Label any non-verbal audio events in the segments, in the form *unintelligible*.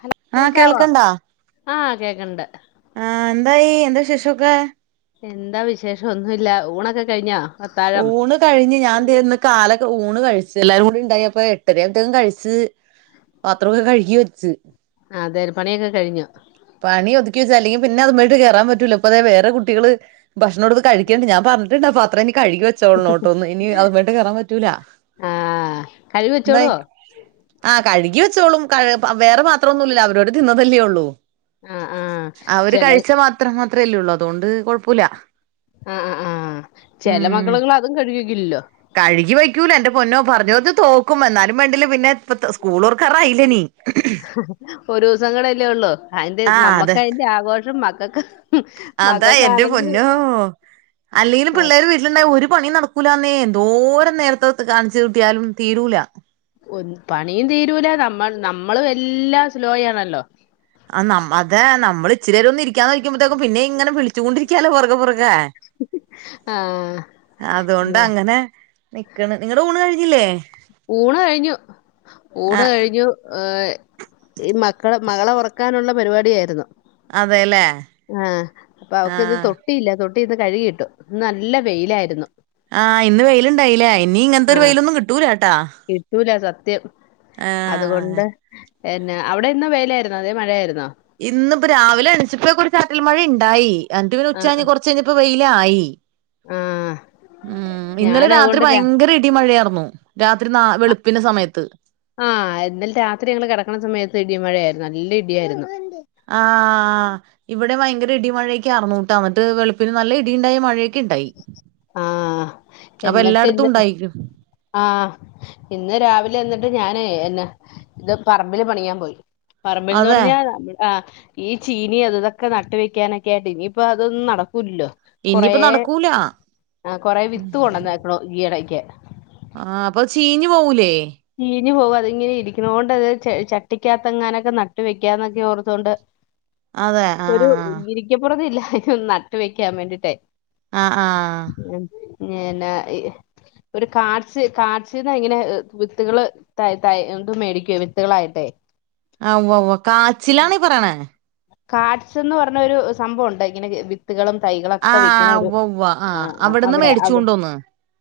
Hello ആഹ് കേക്കാവോ? ആ കേക്കൺണ്ട്. ആ എന്തായി എന്താ വിശേഷൊക്കെ? എന്താ വിശേഷം ഒന്നുല്ല ഊണൊക്കെ കഴിഞ്ഞോ അത്താഴം ഊണ് കഴിഞ്ഞ് ഞാൻ ദേ ഒന്ന് കാലൊ ഊണ് കഴിച്ച് എല്ലാരും കൂടി ഉണ്ടായപ്പൊ എട്ടരയാത്തേക്കും കഴിച്ച് പാത്രൊക്കെ കഴുകി വെച്ച് അതെല്ലേ പണിയൊക്കെ കഴിഞ്ഞോ പണി ഒതുക്കി വെച്ച് അല്ലെങ്കി പിന്നെ അതു അതുമേലേലോട്ട് കേറാൻ പറ്റൂല ഇപ്പ ദേ വേറെ കുട്ടികള് ഭക്ഷണം എടുത്ത് കഴിക്കുന്നുണ്ട് ഞാൻ പറഞ്ഞിട്ടുണ്ട് ആ പാത്രം ഇനി കഴുകി വെച്ചോളണോട്ടോന്ന് ഇനി അതിൻമേലോട്ട് കേറാൻ പറ്റൂല ആ കഴുകി എന്തായി വെച്ചോളുവോ ആ കഴുകി വെ വെച്ചോളും കഴ് വേറെ പാത്രം ഒന്നൂല്ലില്ലല്ലോ അവരവര് തിന്നതല്ലേ ഉള്ളൂ ആ ആ അവര് ചില കഴിച്ച പാത്രം ത്രല്ലേ ഉള്ളൂ അതുകൊണ്ട് കുഴപ്പോല്ല ആ ആ ആ ചെല മക്കള്കള് അതും കഴുകി വെക്കില്ലല്ലോ പറഞ്ഞതൊക്കെ തോക്കും എന്നാലും വേണ്ടില്ല പിന്നെ ഇപ്പ തെ സ്കൂള് തൊറക്കാറായില്ലേ ഇനി ഒരൂ ദിവസം കൂടെ അല്ലേ ഉള്ളൂ അതിന്റെ അതെ നമ്മക്ക് അതിന്റെ ആഘോഷം മക്കക്ക് അതാ എൻ്റെ പൊന്നോ അല്ലെങ്കിലും ആ, പിള്ളേര് വീട്ടിലുണ്ടായ ഒരു പണിയും നടക്കു ക്കൂലാന്നേ *unintelligible* നേരത്തെ കാ *unintelligible* യാലും തീരൂല ഒരു പണിയും തീരൂല നമ്മൾ നമ്മളും എല്ലാം സ്ലോയാണല്ലോ ആ നമ്മ അതെ നമ്മള് ഇച്ചിരി നേരം ഒന്നിരി ക്കാന്ന് വെക്കുമ്പത്തേക്കും പിനെ ഇങ്ങെനെ വിളി ചൂണ്ടിരിക്കാലോ പുറകെ പുറകേ ആ അതുകൊണ്ട് അങ്ങനെ നിക്കണ് നിങ്ങള് ഊണ് കഴി ഇല്ലെ ഊണ് കഴിഞ്ഞു ഊണ് ആഹ് കഴിഞ്ഞു എ് ഈ മക്കളെ മകളെ ഒറക്കാനുള്ളെ പരിപാടിയായിരുന്നു അതെല്ലേ ആ അപ്പ അവക്ക് ഇന്ന് ആഹ് തൊട്ടിയില്ല തൊ ട്ടി ഇന്ന് കഴ്കിയിട്ടു ഇന്ന് നല്ല വെയിലായിരുന്നു ആ ഇന്ന് വെയിൽ ഇണ്ടായിലെ ഇനി ഇങ്ങെൻത്തെ ഒരു വെയിലൊന്നും കിട്ടുലാ കിട്ടുലാ സ ത്യം ആഹ് അതുകൊണ്ട് എന്നാ അവിടെ ഇന്ന് വെയിലായിര്ന്നോ അതെ മഴയായിര് ഇന്ന് ഇപ്പം രാവിലെ എണീച്ചപ്പോ ഒക്കെ ഒര്. ചാറ്റൽ മഴയി ണ്ടായി എന്നിട്ട് പിന്നെ ഉച്ച ആഹ് കഴിഞ്ഞ് ആഹ് കൊറച്ച് കഴിഞ്ഞപ്പോ വെയി ക്കായി ആഹ് ഉം ഇന്നലെ രാത്രി ഭയങ്കര ഇടിം മഴയാർ *unintelligible* അഹ് ആ ഇന്നലെ രാത്രി ഞങ്ങള് കെടക്കണ സമയത്ത് ഇടിയും മഴയാര് നല്ല ഇടിയാരുന്നു. ആഹ്‌ ഇവിട് ടെ ഭയങ്കര ഇടീം മഴേക്കെ ആർന്നു ട്ടോ. എന്നിട്ട് വെളുപ്പിന് നല്ല ഇടിയുണ്ടായി മഴ ആഹ് അപ്പൊ എന്നിട്ട് എല്ലായിടത്തും ന്ന് ഉണ്ടായിരിക്കും ആഹ് ഇന്ന് രാവിലെ എന്നി ഞാന് എന്നാ ഇന്ന് പറമ്പില് പണിയാൻ പോയി. പറമ്പിൽന്ന് അതെ പറഞ്ഞാ ആ ഈ ചീനി അതുമിതുമൊക്കെ നട്ടുവെക്കാനൊക്കെയായിട്ട് ഇനി ഇപ്പൊ അതൊന്നും നട ക്കൂലല്ലോ. കൊറേ ഇനിയിപ്പ നടക്കൂല ആഹ് ആ കൊറെ വിത്ത് കൊണ്ടന്നേക്കണു ഈയെടെ ക്ക്. ആ അപ്പൊത് ചീഞ്ഞു പോവൂലേ? ചീ ഞ്ഞുപോവും. അതിങ്ങനെ ഇരിക്കണോണ്ടത് ച ചട്ടിക്കകത്തെങ്ങാനുമൊക്കെ നട്ടു വെക്കാന്നൊക്കെ ഓർത്തോണ്ട് അതെ ഒരു ആഹ് ഇരിക്കപൊറുതി ഇല്ല. ഇത് നട്ട് വെക്കാൻ വേണ്ടിട്ടെ ആഹ് ആഹ് പിന്നെ ഇ ഒരു കാച്ച് കാച്ച്ന്നങ്ങനെ വിത്തുകള് തൈ തൈ എന്തും മേടിക്കും വിത്തുകളായിട്ടെ ആഹ് ഉവ്വ ഉവ്വ കാച്ചിലാന്നി പറിണേ കാഡ്സ്ന്ന് പർഞ്ഞൊരു സംഭവുണ്ട് ഇങ്ങനെ വിത്ത്കളും തൈകളൊക്കെ ആഹ് വെക്ക്നൊരു ഉവ്വ ഉവ്വ ആ ആഹ് ആ അവിടുന്ന് അവിടെ മേടിച്ചു അവ് കൊണ്ടോന്ന്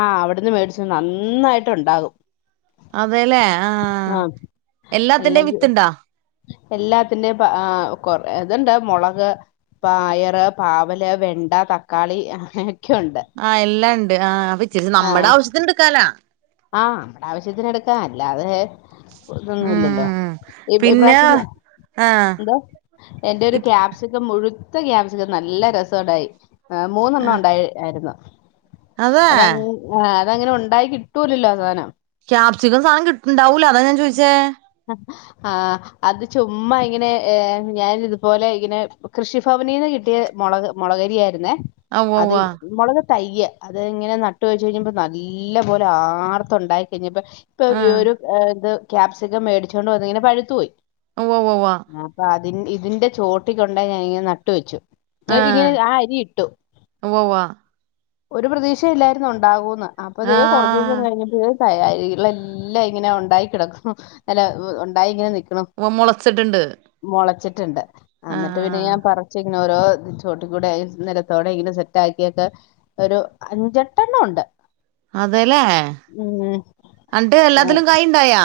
ആ അവ് അവിടുന്ന് മേടിച്ചു നന്നായിട്ട് ണ്ടാകും അതെലെ ആഹ് എല്ലാത്തിന്റേം അല്ലെങ്കിൽ വിത്ത്ണ്ടോ അത്‌ണ്ട് മൊളക് പായറ് പാവല് വെണ്ട തക്കാളി ഉണ്ട് ആഹ് എല്ലാണ്ട് ആ വിച്ച് രി നമ്മടെ ആവശ്യത്തിന് എടുക്കാലാ ആഹ് നമ്മടെ ആവിശ്യത്തിന് എടുക്ക അല്ലാതെ ഇതൊന്നും ഇല്ലല്ലോ ഉം ഇ പിന്നെ ഇപ്രാവിശ്യം ഞ് ആഹ് എന്തോ എന്റൊരു ഇപ് ക്യാപ്‌സിക്കം മുഴു ത്തെ ക്യാപ്‌സിക്കം നല്ല രസോണ്ടായി ഏഹ് മൂന്നെണ്ണം ആഹ് ഉണ്ടായി ആര്ന്നു അതെ അതങ്ങ് ആ തങ്ങനെ ഉണ്ടായി കിട് ട്ടൂലല്ലോ ആ സാനം ക്യാപ്‌സിക്കം സാനം കിട്ട് ണ്ടാവൂല അതാ ഞാൻ ചോയിച്ചേ ആഹ് അത് ചുമ്മാ ഇങ്ങനെ ഏ ഞാനിത് പോലെ ഇങ്ങനെ കൃഷിഫ വനീന്ന് കിട്ടിയ മൊളക് മൊളകരി ആയിരുന്നേ. ആഹ് ഉവ്വ ഉവ്വ അതെയ് മൊളക് തയ്യ് അത് ഇങ്ങനെ നട്ട് വെച്ച് കഴിഞ്ഞപ്പോ നല്ലപോലെ ആർത്ത് ഉണ്ടായി കഴിഞ്ഞപ്പോ, ഇപ്പൊ ആഹ് *unintelligible* രു ഏ ത് ക്യാപ്‌സ് ക്കം മേടിച്ച് കൊണ്ട് വന്നിങ്ങനെ പഴുത്ത് പോയി. ഒവ്വവ്വവ്വാ അപ്പൊ ഇതിന്റെ ചോട്ടി കൊണ്ടോയി ഞാൻ നട്ട് വെച്ചു നോകികെ ഞാ ആഹ് ആ അരിട്ടു ഉവ്വ ഉവ്വ ഒരു പ്രതീക്ഷിം ഇല്ലായിരുന്നു ഉണ്ടാവൂന്ന് അപ്പ ദേ കൊർചൂസം ആഹ് കഴിഞ്ഞപഴേ കായികളെല്ലാം ഇങ്ങനെ ഉണ്ടായി കിടകു ഉ അല്ല ഉണ്ടായി ഇങ്ങനെ നി ഒവൊ മുളച്ചിട്ടുണ്ട് റ്റ്ണ്ട് അന്നിട്ട് പിന്നെ ആഹ് യാൻ പറചി ങ്ങനോരോ ചോട്ടികൂടെ നെരതോടെ ഇങ്ങനെ സെറ്റാകിയിട്ട് ഒര് അഞ്ചെട്ടണ്ണണ്ട് അതേലെ അന്റെ എല്ലാതിലും കായിണ്ടായോ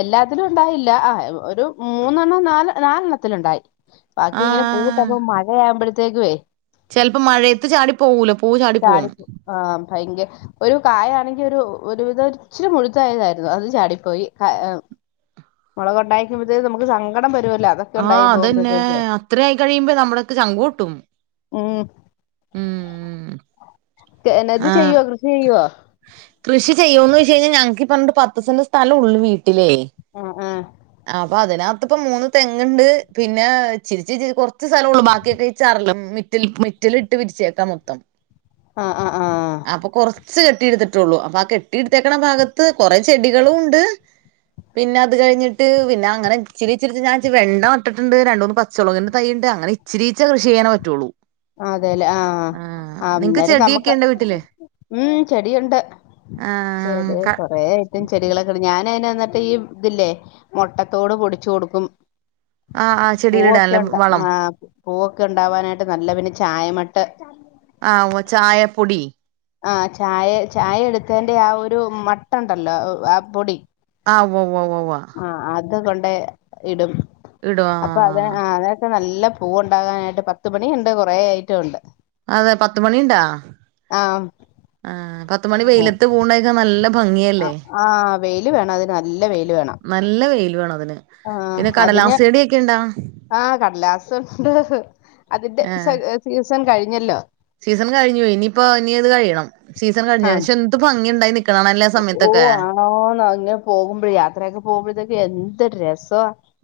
എല്ലാത്തിലും ഉണ്ടായില്ല ആ ഒരു മൂന്നെണ്ണം നാല് നാലെണ്ണത്തില്ണ്ടായി ബാക്കി ഇങ്ങനെ പൂവിട്ട്പം മഴയായപഴ് തെഗുവേ ചെലപം മഴയത് ചാടിപോവൂലെ ചാടി ആ ഭയങ്ക ഒരു കായാണെങ്കി ഒരു ഒരുവിധം ച്ചിരി മുഴുതായിര്ന്നു അത് ചാടി പോയി മുളക്ണ്ടായി വരുംബതേകും നമ്മക് സങ്കടം വര് ആ അതന്നെ അത്രയായി കഴിയുംബം നമ്മളൊകെ ചങ്ക് പൊട്ടും ഉം ഉം ചെനത് ചെയ്യോ കൃഷിയ്യോ കൃഷിചെയ്യോന്ന് ചോദിചാ ഞങ്ങക് ഈ പറഞ്ഞ പത്ത് സെന്റ് സ്ഥലള്ളുവേ ആആ അ അപ്പൊ അതിനകത്ത് ഇപ്പ മൂന്ന് തെങ്ങ്ണ്ട് പിന്നെ ച്ചിരി ച്ചിരി കുറച്ച് സ്ഥലൊള്ളു ബാക്കിയൊക്കെ ചരളും മെറ്റൽ മെറ്റിലിട്ട് പിരിച്ചേക്കാ മൊത്തം ആ ആ അപ്പോ കുറ വച്ച് കെട്ടി എടുത്തിട്ടുള്ളൂ അപ്പൊ ആ കെട്ടി എടുത്തേക്കണ ഭാഗത്ത് കുറേ ചെടികളുണ്ട് പിന്നെ അത്കഴിഞ്ഞിട്ട് പിന്നെ അങ്ങനെ ഇച്ചിരി ഇച്ചിരി ഞാൻ വെണ്ട നട്ടിട്ടുണ്ട് രണ്ട് മൂന്ന് പച്ചളകിന്റെ തൈയ്യുണ്ട് അങ്ങനെ ഇച്ചിരിച്ചിരി കൃഷി ചെയ്യാനേ പറ്റുള്ളൂ അതെല്ലേ ആ ആഹ് നിങ്ങക്ക് അന്നേരം ചെടിയൊക്കെ നമുക്ക് ഇണ്ടോ വീട്ടില് ഉം ചെടിയുണ്ട് ആഹ് ചെടികൾ ക കൊറേ അയിറ്റം ചെടികളൊക്കെ ഞാനതിന എന്നിട്ട് ഇതില്ലേ മുട്ടത്തോട് പൊടിച്ചു കൊടുക്കും ആ ആ ചെടിൽ പൂവൊക്കെ ഇടാനല്ലേ ഉണ്ട് വളം ആ പൂവൊക്കെ ഉണ്ടാവാനായിട്ട് നല്ല പിന്നെ ചായമട്ട് ആഓ ചായപ്പൊടി ആ ചായ ചായ എടുത്തേന്റെറെ ആ ഒരു മട്ട ഉണ്ടല്ലോ ആ പൊടി ആ ഉവ്വ വ വ വ ഇത് കൊണ്ട് ടും ആ അപ്പൊ അത് ആ അതൊക്കെ നല്ല നല്ല പൂവുണ്ടാകാനായിട്ട് പത്ത്മണി ഉണ്ട് കുറേ അയിറ്റം ഉണ്ട് അതെ പത്ത് മണിണ്ടാ ആ ആ പത്ത മണി വെയിലത്ത് പൂവുണ്ടക്കാൻ നല്ല ആ ഭംഗിയല്ലേ ആ വെയില് വേണം അതിന് നല്ല വെയില് വേണം നല്ല വെയിൽ *unintelligible* ആ പിന്നെ അതിന് കടലാസ് ചെടിയൊക്കെ ഇണ്ടാ ആ കടലാസുണ്ട് അതിന്റെ ഏ സീസൺ കഴി *unintelligible* സീസൺ കഴിഞ്ഞു ഇനിയിപ്പോ ഇനി ഇത് കഴിയണം സീസൺ ആ കഴിഞ്ഞ പക്ഷെ എന്ത്‌ ഭംഗിയുണ്ടായി നിക്കണ കാണാല്ലേ ആ ഓ സമയത്തൊക്കെ *unintelligible* ങ്ങനെ പോകുമ്പോഴെ യാത്രയൊക്കെ പോകുമ്പോഴതൊക്കെ എ ന്തൊരുരസാ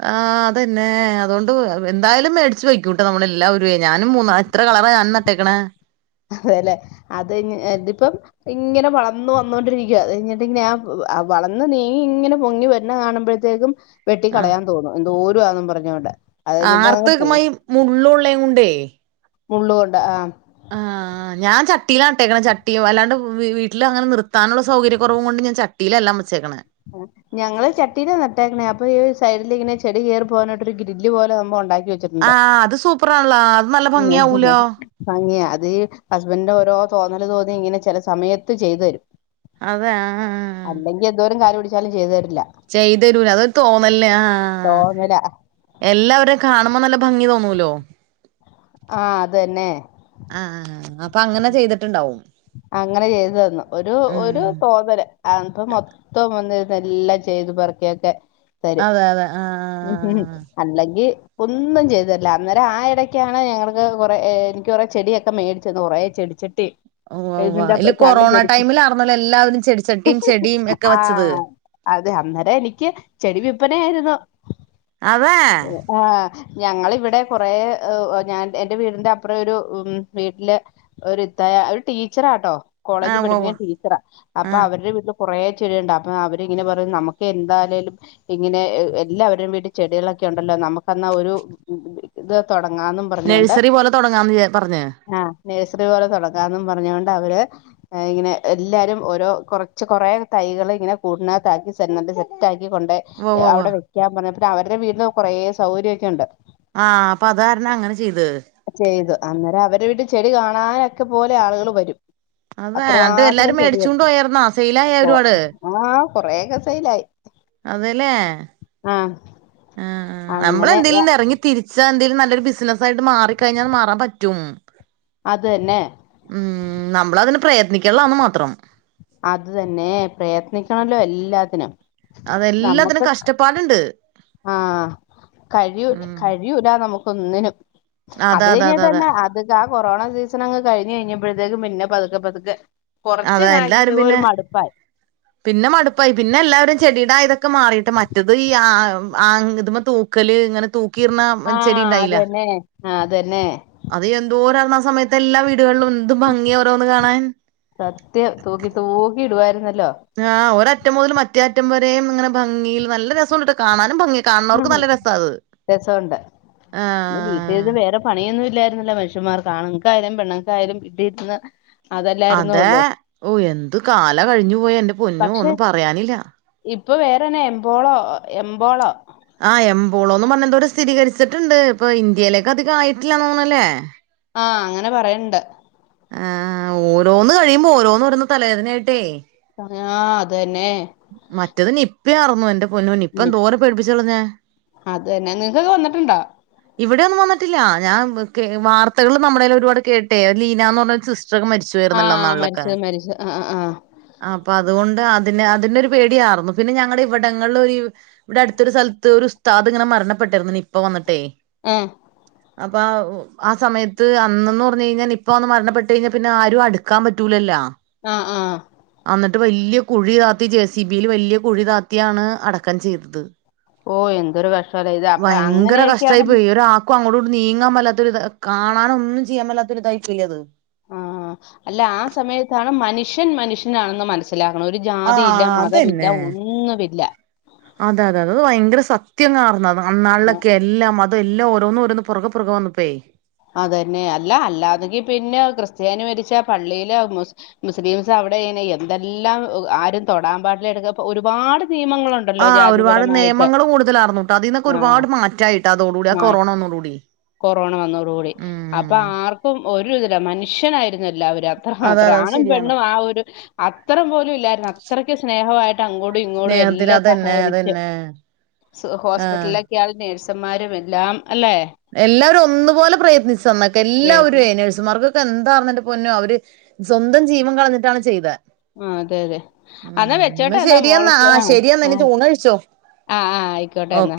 ആ അതെന്നെ അതുകൊണ്ട് എന്തായാലും മേടിച്ചു വയ്ക്കൂട്ടൊ നമ്മൾ എല്ലാവരു ഞാനും മൂന്ന എത്ര കളർ ഞാൻ നട്ടേക്കണേ അതെല്ലെ അത് ഇതിപ്പം ഇങ്ങനെ വളർന്ന് വന്നോണ്ടിരിക്ക അത് കഴിഞ്ഞിട്ട് ഞാ വളർന്ന് നീങ്ങി ഇങ്ങനെ പൊങ്ങി വരുന്ന കാണുമ്പോഴത്തേക്കും വെട്ടിക്കളയാൻ തോന്നും *unintelligible* *unintelligible* അങ്ങ് ആർത്തക്കമായി മുള്ളള്ളേ കൊണ്ടേ മുള്ളു കൊണ്ട് ആ ആ ഞാ ചട്ടിയിലാട്ടേക്കണേ ചട്ടി അല്ലാണ്ട് വീട്ടില് അങ്ങെ നിർത്താനുള്ള സൗകര്യ കുറവും കൊണ്ട് ഞാൻ ചട്ടിയിലെല്ലാം വെച്ചേക്കണേ ഞങ്ങൾ ചട്ടീലാ നട്ടേക്കണേ അപ്പൊ ഈ സൈഡിലിങ്ങനെ ചെടി കേറി പോവാനായിട്ട് ഒരു ഗ്രില്ല് പോലെ നമ്മൾ ഉണ്ടാക്കി ആ വെച്ചിട്ടുണ്ട് അത് സൂപ്പറാണല്ലോ അത് നല്ല ഭംഗിയാവൂലോ ഭംഗിയാ അത് ഹസ്ബൻഡിന്റെ ഓരോ തോന്നൽ തോന്നി ഇങ്ങനെ ചില സമയത്ത് ചെയ്തു തരും അതെ ആ ആ ആ കാല്‌ പിടിച്ചാലെ ചെയ്ത് തരു ചെയ്തുതരൂല്ലഅതൊ തോന്നല്ലേ ആആആ തോന്നലാ എല്ലാവരെയുകാണുമ്പോ നല്ല ഭംഗി തോന്നൂല്ലോ ആ അത് തന്നെ ആഹ് അങ്ങനെ ചെയ്തിട്ടുണ്ടാവും അങ്ങനെ ചെയ്തു തന്നു ഒരു ഒരു ഉം തോതല് അപ്പംമൊത്തം വന്നിരുന്ന് എല്ലാം ചെയ്തു പറക്കി യൊക്ക അതെ അതെ ആ ഉം ഉം അല്ലങ്കി ഒന്നും ചെയ്തുതരില്ലഅന്നേരം ആയിടയ്ക്കാണ് ഞങ്ങൾക്ക് കുറെേ എനിക്ക് കുറെ ചെടിയൊക്കെ മേടിച്ചുതന്ന്കുറെ ചെടിച്ചട്ടിയും ഉവ്വ ഉവ്വ ഇല്ല കൊറോണ ടൈമിലാർന്നല്ലോ എല്ലാവരും ചെടിച്ചട്ടിയും ചെടിയും ഒക്കെ വെച്ചത് അതെ അന്നേരം എനിക്ക് ചെടി വില്പനയായിരുന്നു അതെ ആ ഞങ്ങളിവിടെ കൊറെ ഞാൻ എന്റെ വീടിന്റെ അപ്പുറം ഒരു ഉ വീട്ടില് ഒരു ഇത്തായ ഒരു ടീച്ചറാട്ടോ കോളേജ് ആഹ് ഉവ്വ ഉവ്വ പഠിപ്പിക്കുന്നടീച്ചറാ അപ്പൊ ആഹ് അവരുടെ *unintelligible* കുറേ ചെടിയുണ്ട്അപ്പൊ അവരിങ്ങനെ പറയും നമുക്ക് എന്താലേലും ഇങ്ങനെ എല്ലാവരും വീട്ടിൽ ചെടികളൊക്കെ ഉണ്ടല്ലോ നമ്മുകെന്നാ ഒരു ഇത് തൊടങ്ങാന്നും പറഞ്ഞോണ്ട് നഴ്സറി പോലെ തുടങ്ങാന്ന്ല്ലേ പറഞ്ഞേ നേഴ്സറി പോലെ തുടങ്ങാന്നും പറഞ്ഞുകൊണ്ട് അവര് ഇങ്ങനെ എല്ലാരും ഓരോ കുറച്ച് കൊറേ തൈകള് ഇങ്ങനെ കൂടിനകത്താക്കി തന്നിട്ട് സെറ്റാക്കി ഉവ്വ ഉവ്വ ഉവ്വ. കൊണ്ട്അവിടെ വ ക പറഞ്ഞെ അവരുടെ വീട്ടില് കുറെ സൗകര്യക്കെ ഉണ്ട് ആഹ് അപ്പൊ അത് കാരണം അങ്ങനെ ചെയ്ത് ചെയ്തു അന്നേരം അവരെ വീട്ടിൽ ചെടി കാണാനൊ പോലെ ആളുകൾ വരും അത്രമാത്രം അതെഎല്ലാരും മേടിച്ചു കൊണ്ട് ചെടിയാണ് പോയാർന്നോ സെയിലായോ ഒരുപാട് കൊറേയെക്കെ സെയിലായി അതേല്ലേ ആ ആ ആ അങ്ങനെ ആ, നമ്മളെന്തേലും ഇറങ്ങി തിരിച്ച എന്തെങ്കിലും നല്ല ബിസിനസ്സായിട്ട്മാറി കഴിഞ്ഞാൽ മാറാൻ പറ്റും അത് തന്നെ ഉം നമ്മളതിനെ പ്രയത്നിക്കുള്ള മാത്രം അത് തന്നെ പ്രയത്നിക്കണല്ലോ എല്ലാത്തിനും. അതെല്ലാത്തിനും കഷ്ടപ്പാടുണ്ട് ആഹ കഴിയു ഉം കഴിയൂടാ ന നമക്ക് ഒന്നിനും അതെ അത് അതെ അതെ കഴിഞ്ഞിട്ട് അതെ തന്നെ അത് കൊറോണ സീസൺ അങ്ങ് കഴിഞ്ഞ് കഴിഞ്ഞപ്പോഴത്തേക്കും പിന്നെ പതുക്കെ പതുക്കെ കുറച്ച് അതാ എല്ലാരും ഒരു പിന്നെ മടുപ്പായി പിന്നെ മടുപ്പായി പിന്നെ എല്ലാവാരും ചെടീട *unintelligible* മാറിയിട്ട് മറ്റത് ഈ ആ ആ ഇ തൂക്കല് ഇങ്ങനെ തു കീർണാം ആ ചെടി ഉണ്ടായില്ല അതന്നെ ആ അത് തന്നെ അത് എന്തോരം അരുണ ആസമയത്ത് എല്ലാ വീടുകളിലും എന്ത് ഭംഗിയ ഓരോന്ന് കാണാൻ സത്യം തൂക്കി *unintelligible* ആ ഒ *unintelligible* റ്റം മുതൽ മറ്റേറ്റം വരെയും ഇങ്ങനെ ഭംഗയിൽ നല്ല രസുണ്ട്ട്ടോ കാണാനും ഭംഗി ആ കാണുന്നവർക്ക് നല്ല രസാ അത് രസുണ്ട് പിന്ന ആഹ് വീട്ടിരുന്നു വേറെ പണിയൊന്നും *unintelligible* വിഷമം ആണുങ്ങൾക്കയാലും പെണ്ണുക്കായാലും വീട്ടി ഇരുന്ന് അതെ ഓ എന്തു കാല കഴിഞ്ഞു പോയെ എൻ്റെ പൊന്നോ പക്ഷെ ഒന്നും പറയാനില്ല ഇപ്പൊ വേറെന്ന എമ്പോളോ എമ്പോളോ ഇപ്പോളോന്ന് പറഞ്ഞന്തൊരു സ്ഥിരീകരിച്ചിട്ടുണ്ട് ഇപ്പൊ ഇന്ത്യയിലേക്ക് അധികം ആയിട്ടില്ലന്ന് തോന്നല്ലേ ആ അങ്ങനെ പറയണ്ട് ആ ഓരോന്ന് കഴിയുമ്പോ ഓരോന്ന് വരുന്നു തലവേദനയായിട്ടേ ആ അത് തന്നെ മറ്റേത് നി *unintelligible* *unintelligible* അതന്നെ നിങ്ങക്ക് വന്നിട്ടുണ്ടോ ഇവിടെ ഒന്നും വന്നിട്ടില്ല ഞാൻ *unintelligible* വാർത്തകൾ നമ്മുടെൽ ഒരുപാട് കേട്ടെ ലീന എന്ന് പറഞ്ഞ സി സിസ്റ്റർ ഒക്കെ *unintelligible* മരിച്ചു പോയിരുന്നല്ലോ ആഹ് ഇന്നലിലൊക്കെ മരിച്ചത് മരിച്ചത് ആഹ് ആഹ് അപ്പൊ അതുകൊണ്ട് അതി അതിന്റെ ഒരു പേടിയായിരുന്നു പിന്നെ ഞങ്ങളുടെ ഇവിടങ്ങളിൽ ഒരു ഇവിടെ അടുത്തൊരു സ്ഥലത്ത് ഒരു ഉസ്താദ് ഇങ്ങനെ മരണപ്പെട്ടായിരുന്നു നിപ്പ വന്നിട്ടേ എ അപ്പൊ ആ സമയത്ത് അന്നന്ന് പറഞ്ഞ് കഴിഞ്ഞാ നിപ്പ വന്ന് മരണപ്പെട്ട് കഴിഞ്ഞാ പിന്നാ ആരും അടുക്കാൻ പറ്റൂലല്ലോ ആ ആ എന്നിട്ട് വലിയ കുഴി *unintelligible* ജെസിബിയിൽ വലിയ കുഴി താത്തിയാണ് അടക്കം ചെയ്തത് ഓ എന്തൊരു കഷ്ടല്ലേ ഇത് അപ്പൊ അങ്ങനെയൊക്കെയാണ് *unintelligible* അങ്ങോട്ട് ഇങ്ങോട്ട് നീങ്ങാമേലാത്തൊരു കാണാൻ ഒന്നും ചെയ്യാൻ മേലാത്തൊരു ഇതായി പോയില്ലേ അത് ആ അല്ല ആ സമയത്താണ് മനുഷ്യൻ മനുഷ്യനാണെന്ന് മന മനസ്സിലാക്കണം ഒരു ജാതി ഇല്ല ആഹ് മതവില്ല അതന്നെ ഒന്നുവില്ല അതെ അതെ അതെ അത് ഭയങ്കര സത്യം *unintelligible* *unintelligible* എല്ലാം ഓരോന്ന് ഓരോന്ന് പുറകെ പുറകെ വന്നപ്പേ. അതന്നെ അല്ല അല്ലാതെങ്കി പിന്നെ *unintelligible* മരിച്ച പള്ളിയില് മുസ്ലിംസ് അവിടെെങ്ങനെ എന്തെല്ലാം ആരും തൊടാൻമ്പാടില്ല, എടുക്കപാടില്ല ഒരുപാട്. നിയമങ്ങളുണ്ടല്ലോ ആഹ ഒരുപാട് ജാതിപരമായിട്ട് നിയമങ്ങൾ കൂടുതലാ- ർന്നുട്ടോ. അതിൽ നിന്നൊക്കെ ആഹ് ഒരുപാട് മാറ്റായിട്ട. അതോടുകൂടി ആ മാ കൊറോണ വന്നോടു കൂടി. അപ്പ ആർക്കും ഒരു ഇതില്ല മനുഷ്യനായിരുന്നു എല്ലാവരും. അത്ര അതെ മാത്രം അതെ അത് ആണും ശരിയാണ് പെണ്ണും ആ ഒരു അത്രം പോലും ഇല്ലായിരുന്നു. അത്രക്ക് സ്നേഹായിട്ട്. അങ്ങോടും ഇങ്ങോടും സ്നേഹത്തില് എല്ലാം അതന്നെ സഹകരിച്ച് അതന്നെ ആഹ് ഹോസ്പിറ്റലിലൊക്കെയ നേഴ് ന്മാരും എല്ലാം അല്ലെ. എല്ലാവരും ഒന്നും. അതു പോലെ പ്രയത്നിച്ച *unintelligible* എല്ലാവരും നേഴ്സുമാർക്ക്. ഇന്തെന്താന്ന് പൊന്നോ അവര് സ്വന്തം ജീവം കളഞ്ഞിട്ടാണ് ചെയ്ത. ആ അതെ അതെ അന്നാ എന്നാ വെച്ചോട്ടൊന്നാ. ശരിയെന്നാ മോൾക്ക് ആ ആഹ് ശരിയെന്നാ ആ ഇനി ഊണ് കഴിച്ചോ ആ ആഹ ആയിക്കോട്ടെ എന്നാ.